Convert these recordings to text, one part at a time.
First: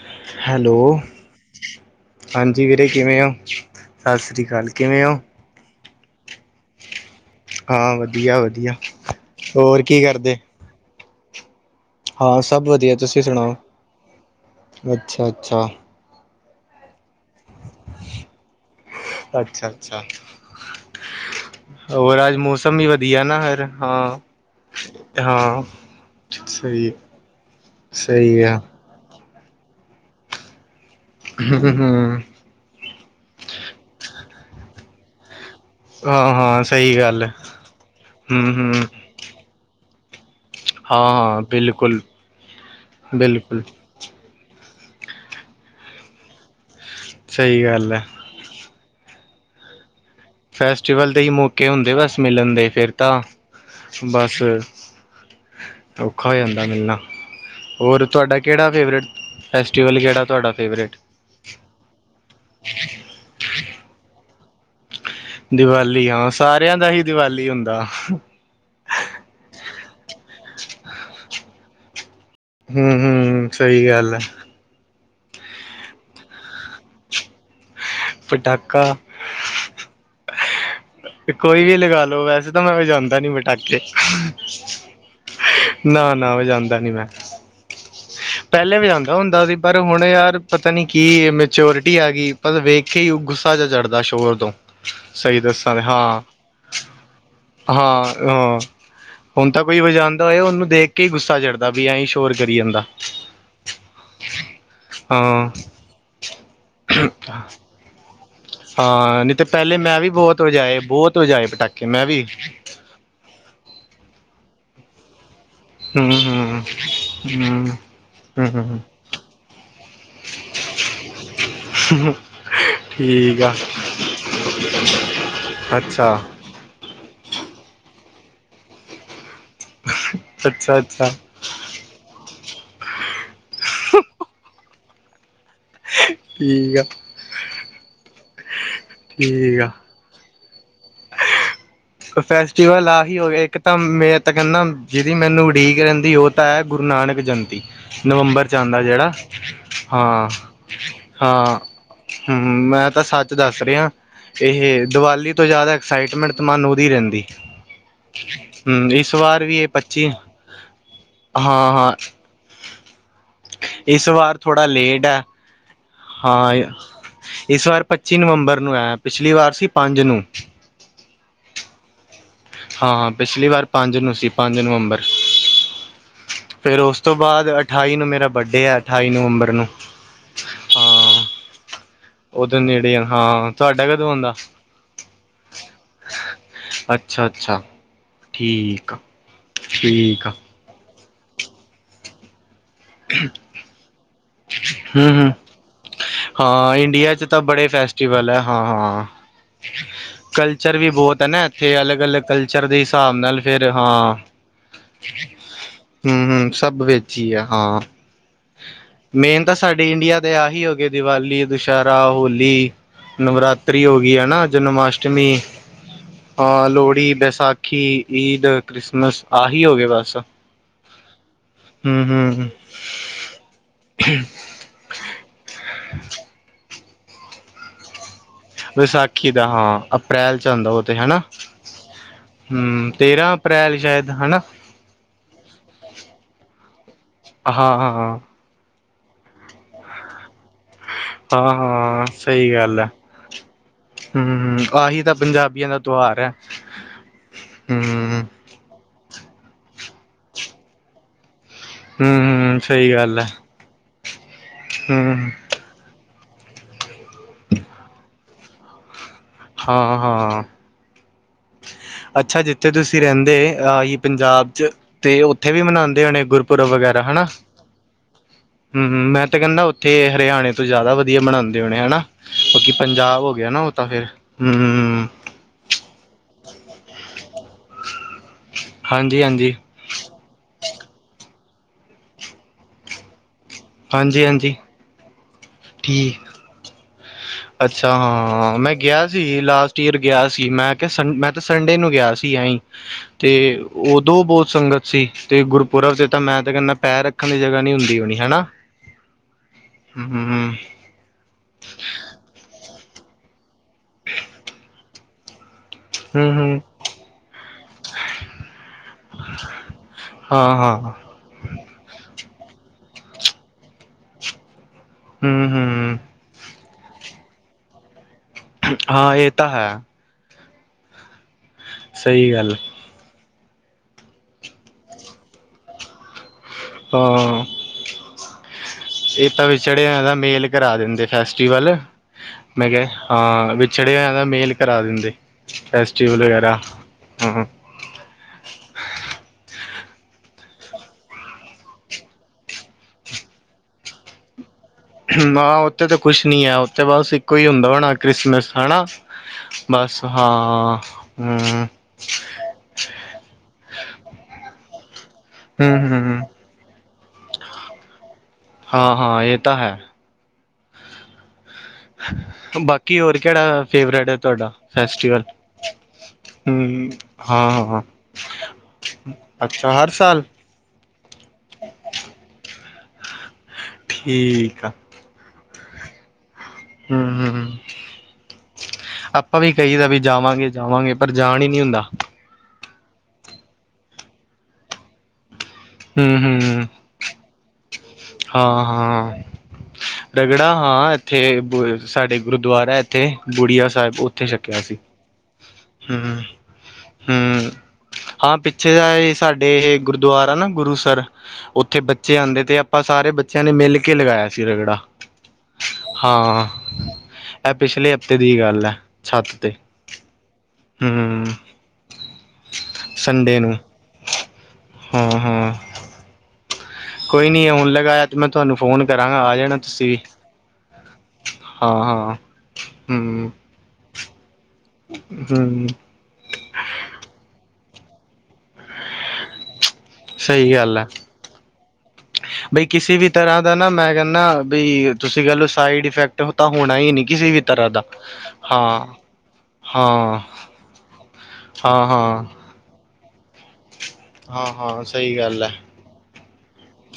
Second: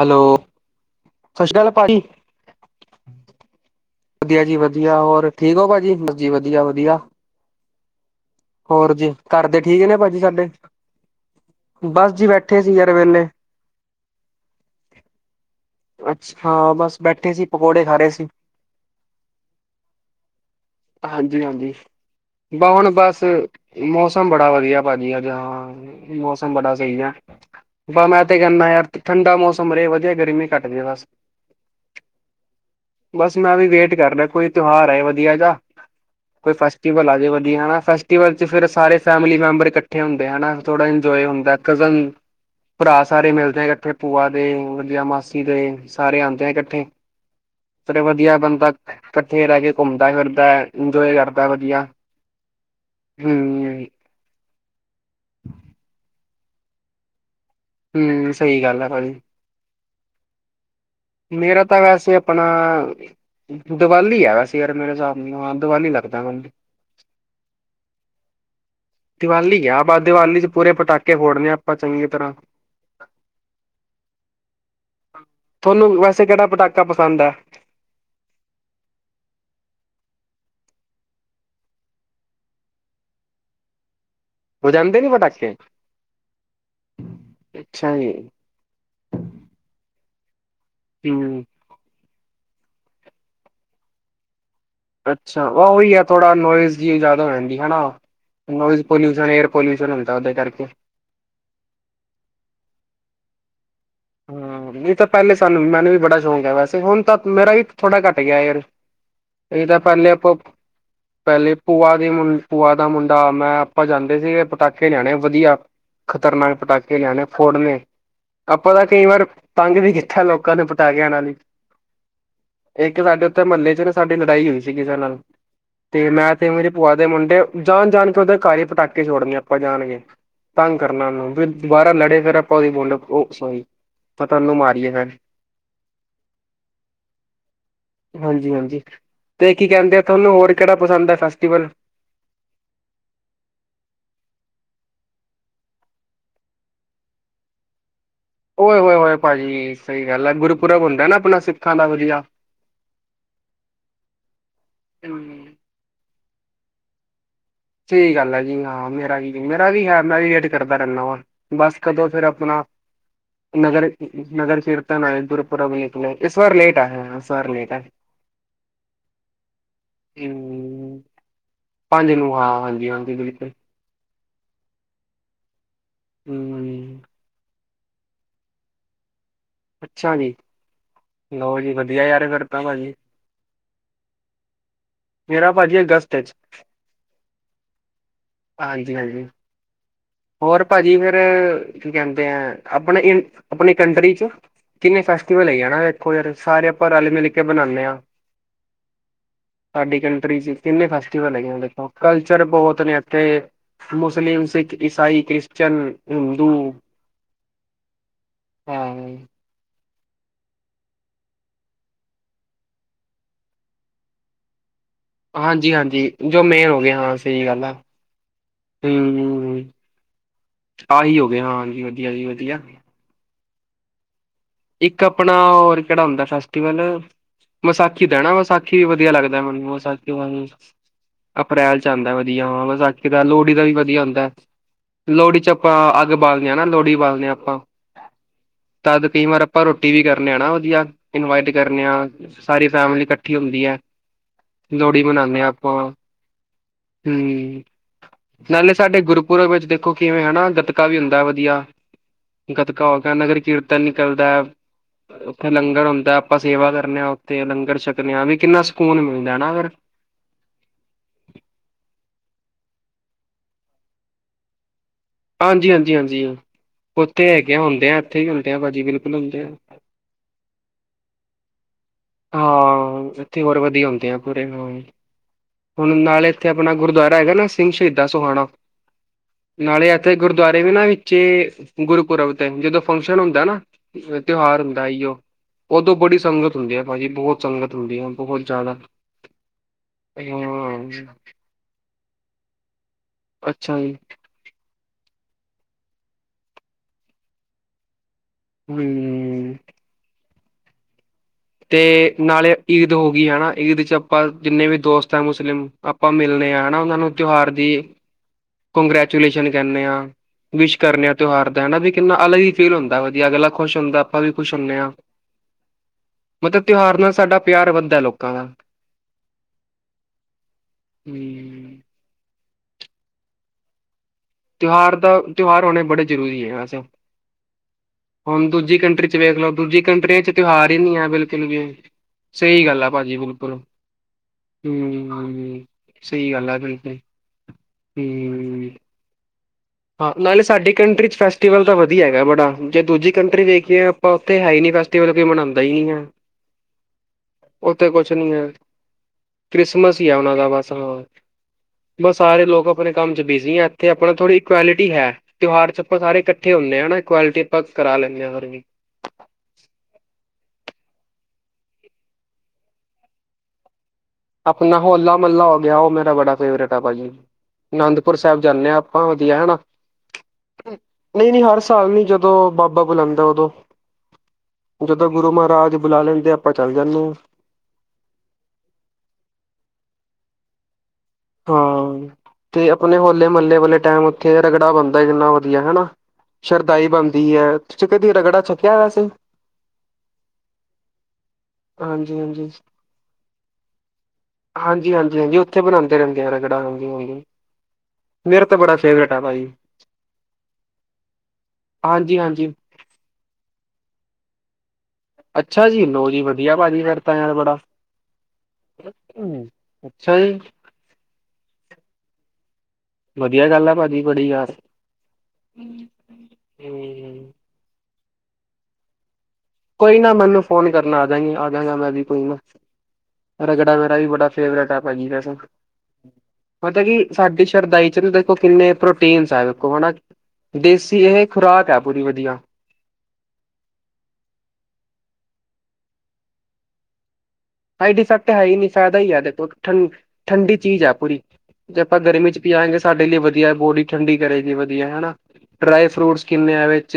Hello hello ਸਤ ਸ਼੍ਰੀ [unintelligible] ਅਕਾਲ ਭਾਜੀ ਹਾਂਜੀ ਵੀਰੇ ਕਿਵੇਂ ਹੋ ਸਤਿ ਸ੍ਰੀ ਵਧੀਆ ਜੀ ਅਕਾਲ ਵਧੀਆ ਕਿਵੇਂ ਹੋ ਹੋਰ ਠੀਕ ਹੋ ਭਾਜੀ ਜੀ ਵਧੀਆ ਵਧੀਆ ਹਾਂ ਵਧੀਆ ਵਧੀਆ ਹੋਰ ਜੀ ਘਰ ਦੇ ਹੋਰ ਠੀਕ ਨੇ ਕੀ ਭਾਜੀ ਕਰਦੇ ਸਾਡੇ ਬਸ ਜੀ ਹਾਂ ਬੈਠੇ ਸਭ ਸੀ ਯਾਰ ਵਧੀਆ ਤੁਸੀਂ ਵੇਲੇ ਸੁਣਾਓ ਅੱਛਾ ਅੱਛਾ। ਅੱਛਾ ਬਸ ਬੈਠੇ ਸੀ ਪਕੌੜੇ ਖਾ ਰਹੇ ਸੀ। ਅੱਛਾ-ਅੱਛਾ। ਹਾਂਜੀ ਹਾਂਜੀ ਬ ਵੀ ਹੁਣ ਬਸ ਵਧੀਆ ਨਾ ਫਿਰ ਹਾਂ ਮੌਸਮ ਬੜਾ ਵਧੀਆ ਭਾਜੀ ਅੱਜ ਹਾਂ। ਮੌਸਮ ਬੜਾ ਸਹੀ ਹੈ ਬਸ ਮੈਂ ਤੇ ਸਹੀ ਆ ਕਹਿੰਨਾ ਯਾਰ। ਠੰਡਾ ਮੌਸਮ ਰਹੇ ਵਧੀਆ ਗਰਮੀ ਘੱਟ ਜੇ ਬਸ। ਹੁ- ਹੁ ਹੁ ਬਸ ਮੈਂ ਵੀ ਵੇਟ ਕਰ ਰਿਹਾ ਕੋਈ ਤਿਉਹਾਰ ਆਏ ਵਧੀਆ ਜਿਆ। ਹਾਂ ਕੋਈ ਹਾਂ ਸਹੀ ਫੈਸਟੀਵਲ ਆ ਗੱਲ ਹੈ। ਜੇ ਵਧੀਆ ਹੈਨਾ ਫੈਸਟੀਵਲ ਚ ਹਮ ਫੇਰ ਹਮ ਸਾਰੇ। ਫੈਮਿਲੀ ਮੈਂਬਰ ਇਕੱਠੇ ਹੁੰਦੇ ਹਨਾ ਥੋੜਾ ਹਾਂ ਇੰਜੋਏ ਹਾਂ ਹੁੰਦਾ ਬਿਲਕੁਲ ਕਜ਼ਨ ਭਰਾ ਸਾਰੇ ਬਿਲਕੁਲ ਮਿਲਦੇ ਇਕੱਠੇ। ਭੂਆ ਦੇ ਵਧੀਆ ਮਾਸੀ ਦੇ ਸਾਰੇ ਆਂਦੇ ਆ ਇਕੱਠੇ ਸਹੀ ਗੱਲ ਤੇ ਹੈ ਵਧੀਆ ਬੰਦਾ। ਇਕੱਠੇ ਰਹਿ ਕੇ ਘੁੰਮਦਾ ਫੇਰ। ਫੈਸਟੀਵਲ ਦੇ ਹੀ ਮੌਕੇ ਹੁੰਦੇ ਬਸ ਮਿਲਣ ਦੇ ਫੇਰ ਤਾਂ। ਹਮ ਬਸ ਔਖਾ ਹੋ ਜਾਂਦਾ ਮਿਲਨਾ। ਹੋਰ ਹਮ ਤੁਹਾਡਾ ਸਹੀ ਕਿਹੜਾ ਗੱਲ ਹੈ ਫੇਵਰੇਟ ਭਾਜੀ ਫੈਸਟੀਵਲ ਕਿਹੜਾ ਤੁਹਾਡਾ ਫੇਵਰੇਟ। ਮੇਰਾ ਤਾਂ ਵੈਸੇ ਅਪਣਾ ਦੀਵਾਲੀ ਆ ਵੈਸੇ ਫੇਰ ਮੇਰੇ ਹਿਸਾਬ ਨਾਲ ਦੀਵਾਲੀ ਲੱਗਦਾ ਮੈਨੂੰ। ਪਿਆਂਦਾ ਹੀ ਦੀਵਾਲੀ ਹੁੰਦਾ ਦੀਵਾਲੀ ਐ ਆਪਾਂ ਦੀਵਾਲੀ ਚ ਪੂਰੇ ਪਟਾਕੇ ਫੋੜਨੇ, ਆਪਾਂ ਚੰਗੀ ਤਰ੍ਹਾਂ ਹੂੰ ਹੂੰ ਸਹੀ ਗੱਲ ਐ ਥੋਨੂੰ ਵੈਸੇ ਕਿਹੜਾ ਪਟਾਕਾ ਪਸੰਦ ਐ ਪਟਾਕਾ ਏ ਕੋਈ ਵੀ ਲਗਾ ਲੋ ਵੈਸੇ ਤਾਂ ਮੈਂ ਵਜਾਂਉਦਾ ਨੀ ਪਟਾਕੇ ਵਜਾਂਦੇ ਨੀ ਪਟਾਕੇ ਨਾ ਨਾ ਵਜਾਂਦਾ ਨੀ ਮੈਂ ਅੱਛਾ ਜੀ ਪਹਿਲੇ ਵੀ ਆਂਦਾ ਹੁੰਦਾ ਸੀ ਪਰ ਹੁਣ ਯਾਰ ਪਤਾ ਨੀ ਕੀ ਹਮ ਮਚਓਰਟੀ ਆ ਗਈ। ਪਰ ਵੇਖ ਕੇ ਈ ਉ ਗੁੱਸਾ ਜਾ ਚੜ੍ਹਦਾ ਸ਼ੋਰ ਤੋਂ ਸਹੀ ਅੱਛਾ ਵਾ ਦੱਸਾਂ ਓ ਤੇ ਈ ਆ ਹਾਂ ਥੋੜਾ ਨੋਇਜ਼ ਜੀ ਜ਼ਿਆਦਾ ਹੋ ਜਾਂਦੀ ਹਨਾ ਹਾਂ ਹਾਂ ਨੋਇਜ਼ ਪੋਲਿਊਸ਼ਨ ਏਅਰ ਪੋਲਿਊਸ਼ਨ ਹੁੰਦਾ ਓਦੇ ਕਰਕੇ ਕੀ ਗੁੱਸਾ ਚੜ੍ਹਦਾ ਵੀ ਆਈ ਸ਼ੋਰ ਕਰੀ ਜਾਂਦਾ ਹੂੰ ਨਹੀਂ ਤਾਂ ਪਹਿਲੇ ਹਾਂ ਸਾਨੂੰ ਮੈਨੂੰ ਵੀ ਬੜਾ ਸ਼ੌਂਕ ਐ ਵੈਸੇ ਹੁਣ ਤਾਂ ਮੇਰਾ ਹੀ ਥੋੜ੍ਹਾ ਘੱਟ ਗਿਆ, ਯਾਰ ਹਾਂ ਨਹੀਂ ਤੇ ਇਹ ਤਾਂ ਮੈਂ ਵੀ ਪਹਿਲੇ ਆਪਾਂ ਬਹੁਤ ਵਜਾਏ ਬਹੁਤ ਵਜਾਏ ਪਹਿਲੇ ਪਟਾਕੇ ਭੂਆ ਮੈਂ ਦੀ ਵੀ ਮੁੰ ਪੂਆ ਦਾ ਮੁੰਡਾ ਮੈਂ ਆਪਾਂ ਜਾਂਦੇ ਸੀਗੇ, ਪਟਾਕੇੇ ਲਿਆਣੇ ਵਧੀਆ ਹੂੰ ਖ਼ਤਰਨਾਕ ਹੂੰ ਪਟਾਕੇ ਲਿਆਣੇ ਹੂੰ ਫੋੜਨੇ ਹੂੰ ਹੂੰ ਪਤਾ ਕਈ ਵਾਰ ਤੰਗ ਵੀ ਕੀਤਾ ਲੋਕਾਂ ਨੇ ਪਟਾਕਿਆ ਨਾਲ ਈ ਹੂ ਹੂ ਇੱਕ ਸਾਡੇ ਉੱਥੇ ਮਹੱਲੇ ਚ ਨਾ ਸਾਡੀ ਲੜਾਈ ਹੋਈ ਸੀ ਕਿਸੇ ਨਾਲ ਅੱਛਾ ਤੇ ਮੈ ਮੇਰੀ ਭੂਆ ਦੇ ਮੁੰਡੇ ਜਾਣ ਜਾਣ ਕੇ ਓਦੇ ਘਰ ਪਟਾਕੇ ਛੋੜਨੇ ਆਪਾਂ ਜਾਣਗੇ ਅੱਛਾ ਤੰਗ ਕਰਨਾ ਅੱਛਾ ਓਨੂੰ ਵੀ ਦੁਬਾਰਾ ਲੜੇ ਫਿਰ ਆਪਾਂ ਓਦੀ ਬੁੰਡ ਉਹ [unintelligible] ਠੀਕ ਆ ਹਾਂਜੀ-ਹਾਂਜੀ ਤੇ ਠੀਕ ਕੀ ਆ ਕਹਿੰਦੇ। ਤੁਹਾਨੂੰ ਹੋਰ ਕਿਹੜਾ ਪਸੰਦ ਐ ਫੈਸਟੀਵਲ ਫੈਸਟੀਵਲ ਆਹੀ ਹੋਗੇ ਇੱਕ ਤਾਂ ਮੈਂ ਤਾਂ ਕਹਿੰਨਾਂ ਜਿਹਦੀ ਮੈਨੂੰ ਉਡੀਕ ਰਹਿੰਦੀ ਉਹ। ਤੈ ਗੁਰੂ ਨਾਨਕ ਜੰਤੀ ਨਵੰਬਰ। ਓਏ ਜਾਂਦਾ ਹੋਏ ਜਿਹੜਾ ਹੋਏ ਭਾਜੀ ਸਹੀ ਗੱਲ ਹੈ ਗੁਰਪੁਰਬ ਹੁੰਦਾ ਨਾ ਆਪਣਾ ਹਾਂ-ਹਾਂ ਸਿੱਖਾਂ ਦਾ ਵਧੀਆ ਹੂੰ ਮੈਂ ਤਾਂ ਸਾ ਤੇ ਦੱਸ ਰਿਹਾ ਇਹ ਦੀਵਾਲੀ ਤੋਂ ਜ਼ਿਆਦਾ ਐਕਸਾਈਟਮੈਂਟ ਤਾਂ ਮਨੂੰ ਉਹਦੀ ਰਹਿੰਦੀ ਏ। ਸਹੀ ਗੱਲ ਹੈ ਜੀ ਨਾਂ ਮੇਰਾ ਵੀ ਮੇਰਾ ਵੀ ਹੈ ਪੱਚੀ ਮੈਂ ਵੀ ਵੇਟ ਕਰਦਾ ਰਹਿੰਨਾ ਵਾਂ ਹਾਂ ਬਸ ਹਾਂ ਕਦੋਂ ਫੇਿਰ ਆਪਣਾ। ਨਗਰ ਅ ਇਸ ਅ ਵਾਰ ਨਗਰ ਥੋੜਾ ਕੀਰਤਨ ਲੇਟ ਆਏ ਹੈ ਗੁਰਪਰਬ ਨਿਕਲੇ ਇਸ ਵਾਰ ਲੇਟ ਆਏ ਹਾਂ ਹਾਂ ਇਸ ਵਾਰ ਲੇਟ ਆਏ। ਪਚੀ ਨਵੰਬਰ ਨੂੰ ਐ ਪਿਛਲੀ ਵਾਰ ਸੀ ਪੰਜ ਨੂੰ ਹਮ ਪੰਜ ਨੂੰ ਹਾਂ। ਹਾਂਜੀ ਹਾਂ ਹਾਂਜੀ ਪਿਛਲੀ ਬਿਲਕੁਲ ਵਾਰ ਪੰਜ ਨੂੰ ਸੀ ਪੰਜ ਨਵੰਬਰ ਫੇਰ ਹਮ ਓਸ ਤੋਂ ਬਾਅਦ ਅਠਾਈ ਨੂੰ ਮੇਰਾ ਬੱਡੇ ਆ ਅਠਾਈ ਨਵੰਬਰ ਨੂੰ ਅੱਛਾ ਜੀ! ਨੌ ਜੀ ਵਧੀ [unintelligible] ਓਦੇ ਨੇੜੇ ਆ ਹਾਂ ਤੁਹਾਡਾ ਕਦੋਂ ਆਉਂਦਾ ਮੇਰਾ ਭਾਜੀ ਅਗਸਤ ਚ ਅੱਛਾ ਅੱਛਾ ਠੀਕ ਹਾਂਜੀ ਆ। ਹਾਂਜੀ ਠੀਕ ਆ। ਹੋਰ ਭਾਜੀ ਫਿਰ ਕੀ ਕਹਿੰਦੇ ਐ ਆਪਣੇ ਆਪਣੀ ਕੰਟਰੀ ਚ ਕਿੰਨੇ ਹੂੰ ਹੂੰ ਫੈਸਟੀਵਲ ਐ ਜਾਣਾ ਵੇਖੋ ਯਾਰ ਸਾਰੇ ਹਾਂ ਆਪਾਂ ਰਲ ਇੰਡੀਆ 'ਚ ਮਿਲ ਤਾਂ ਕੇ ਬੜੇ ਮਨਾਨੇ ਆ ਫੈਸਟੀਵਲ ਹੈ ਹਾਂ ਹਾਂ ਸਾਡੀ ਕੰਟਰੀ ਚ ਕਲਚਰ ਕਿੰਨੇ ਵੀ ਬਹੁਤ ਹੈ ਫੈਸਟੀਵਲ ਨਾ ਹੈਗੇ ਐ, ਇੱਥੇ ਦੇਖੋ ਅਲੱਗ ਅਲੱਗ ਕਲਚਰ ਦੇ ਬਹੁਤ ਨੇ ਹਿਸਾਬ ਇੱਥੇ ਨਾਲ ਫਿਰ ਹਾਂ ਮੁਸਲਿਮ, ਸਿੱਖ, ਈਸਾਈ, ਕ੍ਰਿਸਚਨ, ਹੂੰ ਹਿੰਦੂ। ਹੂੰ ਸਭ ਵਿੱਚ ਹੀ ਆ ਹਾਂ ਹਾਂ ਮੇਨ ਤਾਂ ਸਾਡੇ ਇੰਡੀਆ ਦੇ ਆਹੀ ਹੋਗੇ ਦੀਵਾਲੀ ਦੁਸਹਿਰਾ ਹੋਲੀ ਨਵਰਾਤਰੀ ਹੋਗੀ ਹਨਾ ਜਨਮਅਸ਼ਟਮੀ ਅਸ਼ਟਮੀ ਹਾਂਜੀ-ਹਾਂਜੀ ਜੋ ਅਹ ਮੇਨ ਹੋ ਗਏ ਲੋਹੜੀ ਹਾਂ ਸਹੀ ਗੱਲ ਆ ਵੈਸਾਖੀ, ਈਦ, ਕ੍ਰਿਸਮਸ, ਆਹੀ ਹੂੰ ਹੋਗੇ ਬਸ। ਅੱਛਾ ਆਹੀ ਹੋ ਗਏ ਹਾਂ ਜੀ ਵਧੀਆ ਜੀ ਵਧੀਆ। [inaudible] ਇੱਕ ਆਪਣਾ ਹੋਰ ਕਿਹੜਾ ਹੁੰਦਾ ਫੈਸਟੀਵਲ ਵਿਸਾਖੀ ਦਾ ਨਾ ਵ ਵਿਸਾਖੀ ਵਧੀਆ ਲੱਗਦਾ ਦਾ ਮੈਨੂੰ ਹਾਂ ਵਸਾਖੀ ਵ ਅਪ੍ਰੈਲ ਚ ਆਉਂਦਾ ਉਹ ਤੇ ਹਨਾ ਅਪ੍ਰੈਲ ਚ ਆਂਦਾ ਐ ਵਧੀਆ ਵਾ ਹੂੰ ਵਿਸਾ। ਕੀਦਾ ਤੇਰਾਂ ਲੋਹੜੀ ਦਾ ਵੀ ਅਪ੍ਰੈਲ ਵਧੀਆ ਸ਼ਾਇਦ ਹੁੰਦਾ ਐ ਹਨਾ ਲੋਹੜੀ 'ਚ ਆਪਾਂ ਅੱਗ ਬਾਲਦੇ ਆਂ ਨਾ ਲੋਹੜੀ ਬਾਲਦੇ ਆਂ। ਹਾਂ-ਹਾਂ-ਹਾਂ। ਤਦ ਕਈ ਵਾਰ ਆਪਾਂ ਰੋਟੀ ਵੀ ਕਰਨੇ ਆ ਨਾ ਧੀਆ ਇਨਵਾਈਟ ਹਾਂ ਕਰਨੇ ਆ ਹਾਂ ਸਾਰੀ ਫੈਮਲੀ ਇਕੱਠੀ ਹੁੰਦੀ ਐ। ਹੂੰ-ਹੂੰ ਆਹੀ ਤਾਂ ਪੰਜਾਬੀਆਂ ਦਾ ਤਿਉਹਾਰ ਐ। ਹੂੰ-ਹੂੰ ਨਾਲੇ ਸਾਡੇ ਗੁਰਪੁਰਬ ਵਿੱਚ ਦੇਖੋ ਕਿਵੇਂ ਹਨਾ ਗੱਤਕਾ ਵੀ ਹੁੰਦਾ ਐ ਵਧੀਆ। ਹੂੰ ਗਤਕਾ ਹੁੰਦਾ ਨਗਰ ਕੀਰਤਨ ਨਿਕਲਦਾ। ਹਮਮ। ਉੱਥੇ ਲੰਗਰ ਹੁੰਦਾ ਆਪਾਂ ਸੇਵਾ ਕਰਨੇ ਹਾਂ ਉੱਥੇ ਲੰਗ ਛਕਦੇ ਹਾਂ ਵੀ ਕਿੰਨਾ ਸਕੂਨ ਮਿਲਦਾ ਨਾ ਫਿਰ। ਹਾਂ-ਹਾਂ। ਅੱਛਾ ਜਿਥੇ ਤੁਸੀਂ ਰਹਿੰਦੇ ਆ ਈ ਪੰਜਾਬ 'ਚ ਤੇ ਉਥੇ ਵੀ ਹਾਂਜੀ ਹਾਂਜੀ ਮਨਾਂਦੇ ਹੋਣੇ ਹਾਂਜੀ ਗੁਰਪੁਰਬ ਵਗੈਰਾ ਹਨਾ ਉੱਥੇ ਹੈਗੇ ਹੁੰਦੇ ਆ ਇੱਥੇ ਵੀ ਹੁੰਦੇ ਆ ਭਾਜੀ ਹੂੰ-ਹੂੰ ਬਿਲਕੁਲ ਮੈਂ ਤੇ ਹੁੰਦੇ ਆ ਕਹਿੰਦਾ ਤੇ ਹਰਿਆਣੇ ਤੋਂ ਜ਼ਿਆਦਾ ਵਧੀਆ ਬਣਾਂਦੇ ਹੋਣੇ ਹਨਾ। ਬਾਕੀ ਹਾਂ ਪੰਜਾਬ ਹੋ ਇੱਥੇ ਗਿਆ ਹੋਰ ਨਾ ਉਹ ਤਾਂ ਵਧੀਆ ਫੇਿਰ ਹੁੰਦੇ ਆ ਪੂਰੇ ਹਮ ਹਮ ਹਾਂ। ਹਮ ਹਮ। ਹੁਣ ਨਾਲੇ ਇਥੇ ਆਪਣਾ ਗੁਰਦੁਆਰਾ ਹੈਗਾ ਨਾ ਸਿੰਘ ਸ਼ਹੀਦਾ ਸੋਵਾਣਾ। ਹਾਂਜੀ-ਹਾਂਜੀ। ਨਾਲੇ ਇਥੇ ਗੁਰਦੁਆਰੇ ਵੀ ਨਾ ਵਿੱਚੇ ਗੁਰਪੁਰਬ ਤੇ ਜਦੋਂ ਫੰਕਸ਼ਨ ਹੁੰਦਾ ਨਾ। ਹਾਂਜੀ ਹਾਂਜੀ ਤਿਉਹਾਰ ਹੁੰਦਾ ਈ ਉਹ ਉਦੋਂ ਬੜੀ ਠੀਕ ਸੰਗਤ ਹੁੰਦੀ ਹੈ ਭਾਜੀ ਬੋਤ ਅੱਛਾ ਹਾਂ-ਹਾਂ-ਹਾਂ ਮੈਂ ਗਿਆ। ਸੀ ਲਾਸਟ ਈਅਰ ਗਿਆ ਸੀ। ਮੈਂ ਹਾਂ ਕਿਆ ਸੰ ਮੈਂ ਤੇ ਸੰਡੇ ਨੂੰ ਗਿਆ ਸੀ ਐਈ। ਤੇ ਅੱਛਾ ਜੀ ਓਦੋਂ ਬੋਤ ਸੰਗਤ ਸੀ। ਤੇ ਗੁਰਪੁਰਬ ਤੇ ਤਾਂ ਮੈਂ ਤੇ ਕੈਨਾਪੈਰ ਰੱਖਣ ਦੀ ਜਗ੍ਹਾ ਨੀ ਹੁੰਦੀ ਹੋਣੀ ਹੈਨਾ ਹੁੰ ਹੁੰ ਹੁੰ, ਹੁੰ ਤੇ ਨਾਲੇ ਈਦ ਹੋਗੀ ਹਨਾ ਈਦ ਚ ਆਪਾਂ ਜਿੰਨੇ ਵੀ ਦੋਸਤ ਆ ਮੁਸਲਿਮ ਆਪਾਂ ਹੂੰ ਮਿਲਣੇ ਹੂੰ ਆ ਹਨਾ ਓਨਾਂ ਨੂੰ ਤਿਉਹਾਰ ਦੀ ਕੋੰਗ੍ਰੈਚੂਲੇਸ਼ਨ ਕੈਨੇ ਹਾਂ ਹਾਂ ਆਂਵਿਸ਼ ਕਰਨੇ ਆਂ ਤਿਉਹਾਰ ਦਾ ਹਨਾ ਵੀ ਕਿੰਨਾ ਅਲੱਗ ਹੀ ਫੀਲ ਹੁੰਦਾ ਵਧੀਆ ਅਗਲਾ ਖੁਸ਼ ਹੁੰਦਾ ਆਪਾਂ ਵੀ ਖੁਸ਼ ਹੁੰਨੇ ਆਂ। ਹੁੰ ਹੁੰ। ਮਤਲਬ ਤਿਉਹਾਰ ਨਾਲ ਸਾਡਾ ਪਿਆਰ ਵੱਧਦਾ ਲੋਕਾਂ ਦਾ। ਹਾਂ ਇਹ ਤਾਂ ਹੈ। ਹੂੰ। ਸਹੀ ਗੱਲ ਏ। ਤਿਉਹਾਰ ਤਾਂ ਤਿਉਹਾਰ ਹੋਣੇ ਬੜੇ ਜ਼ਰੂਰੀ ਐ ਹਾਂ। ਆ ਕੰਟਰੀ ਚ ਸ ਇਹ ਵੇਖ ਤਾਂ ਲਓ ਦੂਜੀ ਵਿਛੜਿਆਂ ਦਾ ਕੰਟਰੀਆਂ ਚ ਮੇਲ ਤਿਉਹਾਰ ਕਰਾ ਹੀ ਨਹੀਂ ਦਿੰਦੇ ਹੈ ਬਿਲਕੁਲ ਵੀ। ਫੈਸਟੀਵਲ। ਹ ਸਹੀ ਮੈਂ ਗੱਲ ਕਿਹਾ ਆ ਭਾਜੀ ਬਿਲਕੁਲ ਹਾਂ ਹੂੰ। ਵਿਛੜਿਆਂ ਦਾ ਮੇਲ ਕਰਾ ਦਿੰਦੇ ਫੈਸਟੀਵਲ ਸਹੀ ਗੱਲ ਵਗੈਰਾ। ਆ ਬਿਲਕੁਲ ਹੂੰ-ਹੂੰ ਹੂੰ ਹਾਂ ਨਾਲੇ ਸਾਡੀ ਕੰਟਰੀ 'ਚ ਫੈਸਟੀਵਲ ਤਾਂ ਵਧੀਆ ਹੈਗਾ ਬੜਾ ਜੇ ਦੂਜੀ ਕੰਟਰੀ ਵੇਖੀਏ ਆਪਾਂ ਉਥੇ ਹੈ ਈ ਨਹੀਂ ਫੈਸ ਨਾਂ ਉੱਥੇ ਤਾਂ ਕੁਛ ਨੀ ਹੈ ਉੱਥੇ ਬਸ ਇੱਕੋ ਹੀ ਹੁੰਦਾ ਉੱਥੇ ਹੋਣਾ ਕੁਛ ਨੀ ਹੈ ਕ੍ਰਿਸਮਿਸ ਹਨਾ। ਕ੍ਰਿਸਮਸ ਬਸ ਹੀ ਆ ਉਹਨਾਂ ਦਾ ਬਸ ਹਾਂ ਹਮ ਬਸ ਸਾਰੇ ਲੋਕ ਆਪਣੇ ਕੰਮ ਚ ਬਿਜ਼ੀ ਆ ਇਥੇ ਆਪਣਾ ਥੋੜੀ ਇਕੁਐਲਿਟੀ ਹੈ ਤਿਉਹਾਰ ਚ ਹਮ ਆਪਾਂ ਹਮ ਸਾਰੇ ਕੱ। ਇੱਥੇ ਹੁੰਨੇ ਆਂ ਨਾ ਕੁਆਲਟੀ ਆਪਾ ਕਰਾ ਲੈਂਨੇ ਹੋਰ ਵੀ। ਹਾਂ ਹਾਂ ਏ ਤਾਂ ਹੈ। ਬਾਕੀ ਹੋਰ ਕੇੜਾ ਫੇਵਰੇਟ ਤੁਆਡਾ ਆਪਣਾ ਹੋਲਾ ਫੈਸਟੀਵਲ ਮਹੱਲਾ ਹੋ ਗਿਆ ਉਹ ਮੇਰਾ ਬੜਾ ਫੇਵਰੇਟ ਆ ਹੁੰ ਭਾਜੀ। ਹਾਂ ਹਾਂ। ਅਨੰਦਪੁਰ ਸਾਹਿਬ ਅੱਛਾ, ਹਰ ਸਾਲ। ਨਈ-ਨਈ, ਹਰ ਸਾਲ ਨੀ ਜਦੋਂ ਬਾਬਾ ਬੁਲਾੰਦਾ ੳਦੋਂ। ਠੀਕ ਆ। ਜਦੋਂ ਗੁਰੂ ਮਾਰਾਜ ਬੁਲਾ ਲੈਂਦੇ, ਆਪਾਂ ਚੱਲ ਜਾਂਨੇ ਹਮ ਆ। ਹਮ ਆਪਾਂ ਵੀ ਕਈਦਾ, ਵੀ ਜਾਵਾਂਗੇ-ਜਾਵਾਂਗੇ। ਹਾਂ, ਤੇ ਅਪਣੇ ਹੋਲੇ-ਮੱਲੇ ਵਾਲੇ ਟੈਮ ਔਥੇ ਰਗੜਾ ਬੰਨਦਾ ਕਿੰਨਾ ਵਧੀਆ ਹੈਨਾ। ਹੁੰ, ਹੁੰ। ਸ਼ਰਧਾਈ ਬਣਦੀ ਹੈ। ਕਦੀ ਰਗੜਾ ਛਕਿਆ ਵੈਸੇ ਹਾਂ-ਹਾਂ। ਰਗੜਾ ਹਾਂ, ਏੱਥੇ ਸਾਡੇ ਹਾਂਜੀ ਹਾਂਜੀ। ਗੁਰਦੁਆਰਾ ਹੈ ਏੱਥੇ ਬੁੜੀਆ ਸੈਬ ਉੱਥੇ ਛਕਿਆ ਸੀ। ਹਾਂਜੀ-ਹਾਂਜੀ, ਉੱਥੇ ਬਣਾਉਂਦੇ ਰਹਿੰਦੇ ਹੂੰ ਆ ਰਗੜਾ ਹਾਂਜੀ-ਹਾਂਜੀ। ਹੂੰ ਹਾਂ, ਪਿੱਛੇ ਜਾਂ ਏ ਸਾਡੇ ਏਹ ਗੁਰਦੁਆਰਾ ਨਾ ਗੁਰੂਸਰ ਔਥੇ ਬੱਚੇ ਹਾਂਜੀ, ਆਂਦੇ ਹਾਂਜੀ ਤੇ ਆਪਾਂ ਸਾਰੇ ਬੱਚਿਆਂ ਨੇ, ਮਿਲ ਕੇ ਲਗਾਇਆ ਸੀ ਰਗੜਾ। ਅੱਛਾ ਜੀ ਲੋ ਜੀ ਹਾਂ, ਵਧੀਆ ਭਾਜੀ ਫਿਰ ਤਾਂ ਯਾਰ ਐ ਬੜਾ ਪਿਛਲੇ ਹਫ਼ਤੇ ਦੀ ਗੱਲ ਹੈ ਛੱਤ ਤੇ। ਅੱਛਾ ਜੀ। ਹੁੰ। ਸੰਡੇ ਵਧੀਆ ਨੂੰ ਗੱਲ ਆ ਭਾਜੀ ਬੜੀ ਯਾਰ ਹੁੰ-ਹੁੰ। ਕੋਈ ਹੂੰ ਨੀ ਹੁਣ ਲਗਾਯਾਂ ਤੇ ਮੈਂ ਤੁਹਾਨੂੰ ਫੋਨ ਕਰਾਂਗਾ ਆ ਜਾਣਾ। ਤੁਸੀਂ ਵੀ ਕੋਈ ਨਾ ਮੇਨੂੰ ਫੋਨ ਕਰਨਾ ਆ ਜਾਗੀ ਹਾਂ ਆਜਂਗਾ ਮੈਂ ਵੀ ਹਾਂ ਕੋਈ ਨਾ ਹੂੰ ਰਗੜਾ ਮੇਰਾ ਵੀ ਬੜਾ ਫੇਵਰੇਟ ਆ ਭਾਜੀ ਵੈਸੇ। ਹੂੰ ਪਤਾ ਕਿ ਸਾਡੀ ਸ਼ਰਧਾਈ ਚ ਦੇਖੋ ਕਿੰਨੇ ਪ੍ਰੋਟੀਨਸ ਅ ਵੇਖੋ। ਸਹੀ ਗੱਲ ਹੈ ਦੇਸੀ ਇਹ ਖੁਰਾਕ ਹੈ ਪੂਰੀ ਵਧੀਆ। ਬਈ ਕਿਸੇ ਵੀ ਤਰ੍ਹਾਂ ਦਾ ਨਾ ਮੈਂ ਕੈਨਾ ਬਈ ਤੁਸੀਂ ਕੈ ਲੋ ਸਾਈਡ ਇਫੈਕਟ ਤਾਂ ਹੋਣਾ ਹੀ ਨੀ ਕਿਸੇ ਵੀ। ਤਰ੍ਹਾਂ ਦਾ ਸਾਈਡ ਇਫੈਕਟ ਹੈ ਨ ਹਾਂ ਫਾਇਦਾ ਹੀ ਯਾਦ ਹੈ ਠੰ ਹਾਂ ਠੰਡੀ ਚੀਜ਼ ਆ ਪੂਰੀ ਜੇ ਹਾਂ ਆਪਾਂ ਹਾਂ ਗਰਮੀ ਚ ਪੀ ਆਗੇ ਸਾਡੇ ਲਈ ਵਧੀਆ ਬੋਡੀ ਠੰਡੀ ਹਾਂ ਕਰੇਗੀ ਹਾਂ ਵਧੀਆ ਹਨਾ ਸਹੀ ਗੱਲ ਹੈ ਡਰਾਈ ਫਰੂਟਸ ਕਿੰਨੇ ਹ ਵਿੱਚ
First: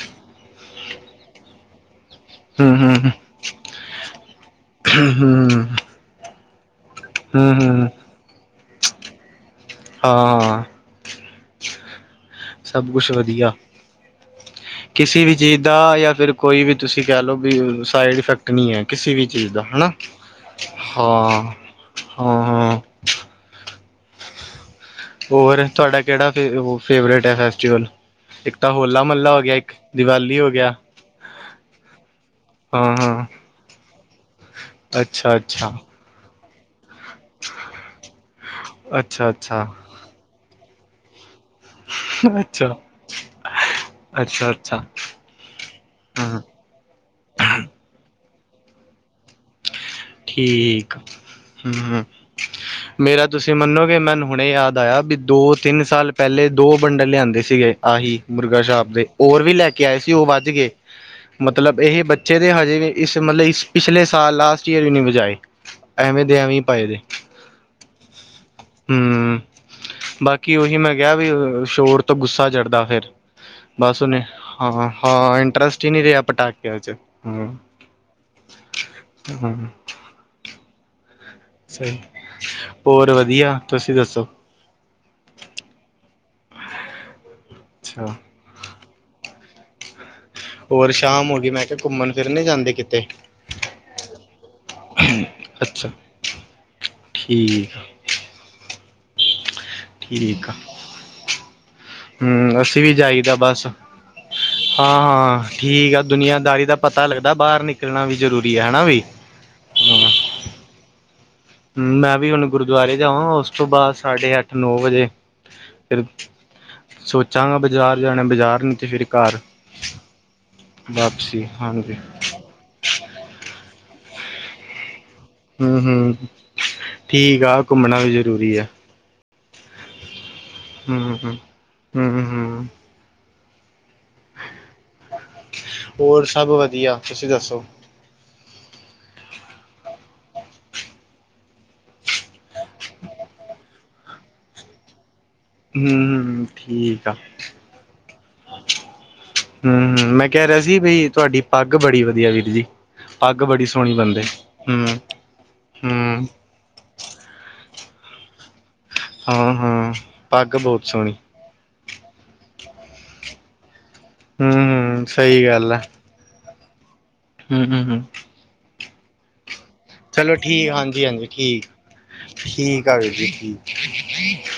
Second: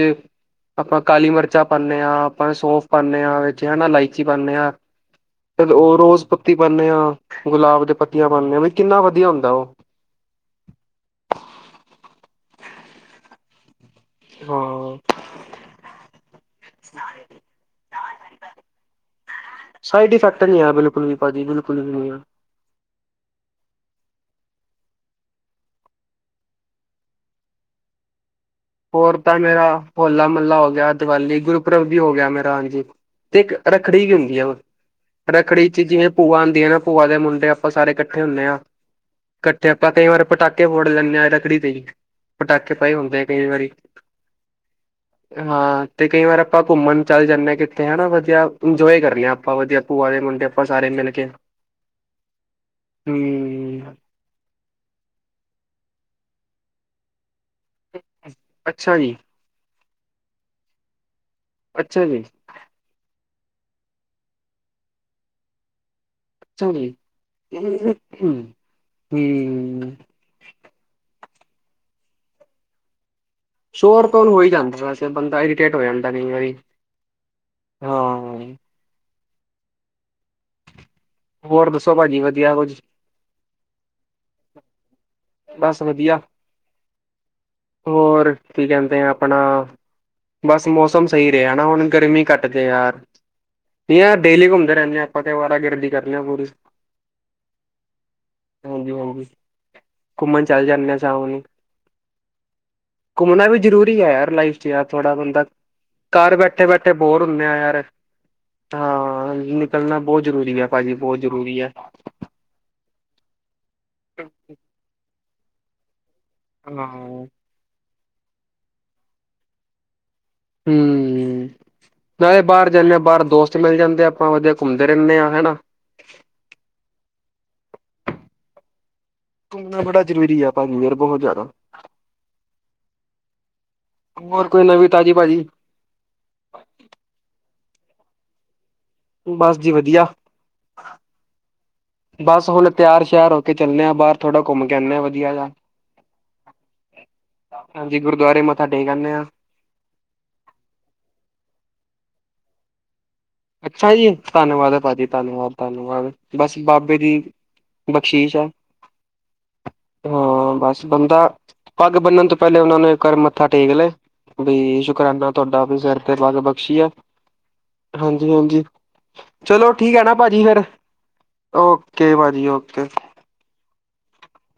ਆਪਾਂ ਕਾਲੀ ਮਿਰਚਾਂ ਪਾਉਦੇ ਹਾਂ। ਆਪਾਂ ਹੂੰ ਸੋਫ ਪਾਉਂਦੇ ਹਾਂ ਵਿੱਚ ਹਨਾ ਇਲਾਇਚੀ ਪਾਉਂਦੇ ਹਾਂ। ਹਮ। ਚ ਉਹ ਰੋਜ਼ ਪੱਤੀ ਪਾਂਦੇੇ ਆ ਗੁਲਾਬ ਹੂੰ ਦੇ ਪੱਤੀਆਂ ਪਾਉਂਦੇ ਆ ਵੀ ਕਿੰਨਾ ਵਧੀਆ ਹੁੰਦਾ ਉਹ। ਹਾਂ। ਸਭ ਕੁਛ ਵਧੀਆ ਹਾਂ ਕਿਸੇ ਵੀ ਚੀਜ਼ ਦਾ ਜਾਂ ਫਿਰ ਕੋਈ ਵੀ ਤੁਸੀਂ ਕਹਿ ਲਓ ਵੀ ਸਾਈਡ ਇਫੈਕਟ ਨਹੀਂ ਹੈ ਕਿਸੇ ਵੀ ਚੀਜ਼ ਦਾ। ਹੈ ਨਾ ਸਾਈਡ ਇਫੈਕਟ ਨਹੀਂ ਆ ਬਿਲਕੁਲ ਵੀ ਭਾਜੀ ਹਾਂ ਬਿਲਕੁਲ ਵੀ ਨਹੀਂ ਆ ਹਾਂ ਹਾਂ। ਹੋਰ, ਤੁਆਡਾ ਕੇੜਾ ਫ ਫੇਵਰੇਟ ਹੈ ਫੈਸਟੀਵਲ? ਇੱਕ ਤਾਂ ਹੋਲਾ-ਮੱਲਾ ਹੋ ਗਿਆ ਇੱਕ ਦੀਵਾਲੀ ਹੋ ਗਿਆ। ਦਿਵਾਲੀ ਗੁਰਪਰਬ ਵੀ ਹੋ ਗਿਆ ਮੈ ਹਾਂਜੀ ਹਾਂ ਹਾਂ ਤੇ ਇੱਕ ਰੱਖੜੀ ਵੀ ਹੁੰਦੀ ਅ ਵ ਅੱਛਾ ਰੱਖੜੀ ਅੱਛਾ ਚ ਜਿਵੇਂ ਭੂਆ ਆਂਦੀ ਐ ਨਾ ਭੂਆ ਦੇ ਮੁੰਡੇ ਆਪਾਂ ਸਾਰੇ ਕੱਠੇ ਹੁੰਨੇ ਆ। ਅੱਛਾ ਅੱਛਾ ਕੱਠੇ ਆਪਾਂ ਕਈ ਵਾਰ ਪਟਾਕੇ ਫੋੜ ਲੈਂਨੇ ਹਾਂ ਰਖੜੀ, ਤੇ ਪਟਾਕੇ ਅੱਛਾ ਪਏ ਹੁੰਦੇ। ਕਈ ਵਾਰੀ ਅੱਛਾ ਅੱਛਾ ਹਾਂ, ਤੇ ਕਈ ਵਾਰ ਹਮ ਆਪਾਂ ਘੁੰਮਣ ਚੱਲ ਜਾਂਨੇ ਹਾ ਕਿੱਤੇੇ ਹਨਾ ਵਧੀਆ ਇੰਜੋਏ ਕਰਨੇ ਆਪਾਂ ਵਧੀਆ ਭੂਆ ਦੇ ਮੁੰਡੇ, ਆਪਾਂ ਸਾਰੇ ਮਿਲ ਕੇ। ਹੁੰ, ਹੂੰ ਮੇਰਾ ਤੁਸੀਂ ਮੰਨੋਗੇ ਮੈਨੰ ਹੁਣੇ ਯਾਦ ਆਇਆ ਦੋ-ਤਿੰਨ ਸਾਲ ਪੈਲੇ ਦੋ ਬੰਡਲ ਲਿਆਂਂਦੇ ਸੀਗੇ। ਆਹੀ ਮੁਰਗਾ ਸ਼ਾਪ ਅੱਛਾ ਦੇ ਜੀ ਹੋਰ ਵੀ ਲੈ ਕੇ ਆਏ ਸੀ। ਔ ਵੱਜ ਗਏ ਮਤਲਬ ਇਹ ਅੱਛਾ ਜੀ ਬੱਚੇ ਤੇ ਹਜੇ ਵੀ ਇਸ ਮਤਲਬ ਇਸ ਪਿਛਲੇ ਸਾਲ ਲਾਸਟ ਈਅਰ ਵੀ ਨੀ ਵਜਾਏ। ਐਵੇਂ ਦੇ ਐਵੇਂ ਹੀ ਅੱਛਾ ਪਾਏ ਜੀ। ਦੇ ਹੂੰ ਹਮ ਬਾਕੀ ਕਿ ਉਹੀ ਮੈਂ ਕਿਹਾ ਵੀ ਸ਼ੋਰ ਤੋਂ ਗੁੱਸਾ ਚੜ੍ਹਦਾ ਫੇਰ। ਬੱਸ ਸ਼ੋਰ ਨ ਤੋਂ ਹੋ ਹੀ ਜਾਂਦਾ ਹਾਂ ਵੈਸੇ ਹਾਂ ਬੰਦਾ ਇਰੀਟੇਟ ਹੋ ਇੰਟਰਸਟ ਹੀ ਨਹੀਂ ਜਾਂਦਾ ਰਿਹਾ ਕਈ ਵਾਰੀ ਪਟਾਕਿਆ ਚ ਹਮ। ਹਾਂ। ਹਮਮ। ਹੋਰ ਦੱਸੋ ਸਹੀ ਭਾਜੀ ਵਧੀਆ ਕੁੱਝ ਹੋਰ ਵਧੀਆ ਤੁਸੀਂ ਦੱਸੋ? ਬਸ ਵਧੀਆ। ਅੱਛਾ ਹੋਰ ਕੀ ਕਹਿੰਦੇ ਆ ਆਪਣਾ। ਬਸ ਹੋਰ ਮੌਸਮ ਸ਼ਾਮ ਸਹੀ ਹੋ ਗਈ ਰਿਹਾ ਮੈਂ ਨਾ ਕਿਹਾ ਹੁਣ ਘੁੰਮਣ ਗਰਮੀ ਫਿਰਨ ਨੀ ਕੱਟਦੇ ਜਾਂਦੇ ਯਾਰ। ਕਿਤੇ ਨਹੀਂ ਹਾਂ ਡੇਲੀ ਘੁੰਮਦੇ ਰਹਿੰਦੇ ਆਪਾਂ ਤੇ ਅਵਾਰਾ ਗਰਦੀ ਅੱਛਾ ਕਰਨੇ ਹਾਂ ਪੂਰੀ। ਠੀਕ ਆ। ਹਾਂਜੀ, ਹਾਂ ਘੁੰਮਣ ਠੀਕ ਆ ਚੱਲ ਜਾਂਦੇ ਸ ਹੁਣੀ। ਹਮ ਅਸੀਂ ਵੀ ਜਾਈਦਾ ਘੁੰਮਣਾ ਵੀ ਬਸ ਹਾਂ ਜਰੂਰੀ ਹੈ ਯਾਰ ਲਾਈਫ ਚ ਯਾਰ ਥੋੜ੍ਹਾ ਬੰਦਾ ਹਾਂ ਠੀਕ ਆ ਘਰ ਬੈਠੇ ਦੁਨੀਆਂਦਾਰੀ ਦਾ ਬੈਠੇ। ਥੇ ਪਤਾ ਬੋਰ ਲੱਗਦਾ ਹੁੰਦੇ ਆ ਬਾਹਰ ਯਾਰ ਨਿਕਲਣਾ ਵੀ ਜ਼ਰੂਰੀ ਹੈ ਹਨਾ ਵੀ ਹਾਂ ਨਿਕਲਣਾ ਬਹੁਤ ਜ਼ਰੂਰੀ ਹੈ। ਭਾਜੀ ਬਹੁਤ ਜ਼ਰੂਰੀ ਹੈ। ਹ ਮੈਂ ਵੀ ਹੁਣ ਗੁਰਦੁਆਰੇ ਜਾਵਾਂ ਉਸ ਤੋਂ ਬਾਅਦ ਸਾਡੇ ਅੱਠ ਨੌ ਵਜੇ ਫਿਰ। ਹਾਂ ਸੋਚਾਂਗਾ ਬਜ਼ਾਰ ਜਾਣਾ ਬਾਜ਼ਾਰ ਨਹੀਂ ਤੇ ਫਿਰ ਘਰ। ਵਾਪਸੀ ਹਮ ਹਾਂਜੀ ਨਾਲੇ ਬਾਹਰ ਜਾਂਦੇ ਹਾਂ ਬਾਹਰ ਦੋਸਤ। ਵਿੱਚ ਮਿਲ ਜਾਂਦੇ ਆ ਆਪਾਂ ਵਧੀਆ ਘੁੰਮਦੇ ਰਹਿੰਦੇ ਹਾਂ ਹਨਾ। ਹਮ ਹਮ ਠੀਕ ਆ ਘੁੰਮਣਾ ਵੀ ਜ਼ਰੂਰੀ ਆ। ਘੁੰਮਣਾ ਬੜਾ ਜ਼ਰੂਰੀ ਆ ਭਾਜੀ ਯਾਰ ਹਮ ਬਹੁਤ ਹਮ ਜ਼ਿਆਦਾ। ਹਮ ਹਮ ਹੋਰ ਕੋਈ ਨਵੀਂ ਤਾਜ਼ੀ ਭਾਜੀ। ਹੋਰ ਸਭ ਵਧੀਆ ਤੁਸੀਂ ਦੱਸੋ? ਬਸ ਜੀ ਵਧੀਆ। ਬਸ ਹੁਣ ਤਿਆਰ ਸ਼ਿਆਰ ਹੋ ਕੇ ਚੱਲੇ ਹਾਂ ਬਾਹਰ ਥੋੜਾ ਘੁੰਮ ਕੇ ਆਉਂਦੇ ਹਾਂ ਵਧੀਆ ਜਿਹਾ। ਹਮ ਠੀਕ ਆ। ਹਾਂਜੀ ਗੁਰਦੁਆਰੇ ਮੱਥਾ ਟੇਕ ਆਨੇ ਆ ਹਮ ਹਮ ਮੈਂ ਕਹਿ ਰਿਹਾ ਸੀ ਬਈ ਤੁਹਾਡੀ ਪੱਗ ਬੜੀ ਵਧੀਆ ਵੀਰ ਜੀ। ਪੱਗ ਬੜੀ ਸੋਹਣੀ ਅੱਛਾ ਜੀ, ਬੰਦੇ ਧੰਨਵਾਦ ਹੈ ਹੂੰ ਭਾਜੀ ਧੰਨਵਾਦ ਧੰਨਵਾਦ ਹੂੰ ਬਸ। ਬਾਬੇ ਦੀ ਬਖਸ਼ੀਸ਼ ਹੈ ਹਾਂ ਹਾਂ ਪੱਗ ਹੋਰ ਬਹੁਤ ਬਸ ਸੋਹਣੀ ਬੰਦਾ। ਪੱਗ ਬੰਨਣ ਤੋਂ ਪਹਿਲੇ ਉਹਨਾ ਨੂੰ ਏਕ ਵਾਰ ਮੱਥਾ ਟੇਕ ਲਿਆ ਹੂੰ ਬਈ ਹੂੰ ਸ਼ੁਕਰਾਨਾ ਸਹੀ ਤੁਹਾਡਾ ਵੀ ਫਿਰ। ਫੇਰ ਬਲ ਬਖਸ਼ੀ ਹੈ। ਹਮ- ਹਮ- ਹਮ ਹਾਂਜੀ ਹਾਂਜੀ, ਚਲੋ ਠੀਕ ਹੈ ਨਾ, ਚਲੋ ਭਾਜੀ ਫਿਰ ਠੀਕ ਹਾਂਜੀ ਹਾਂਜੀ ਠੀਕ ਓਕੇ ਭਾਜੀ ਓਕੇ। [inaudible] [unintelligible]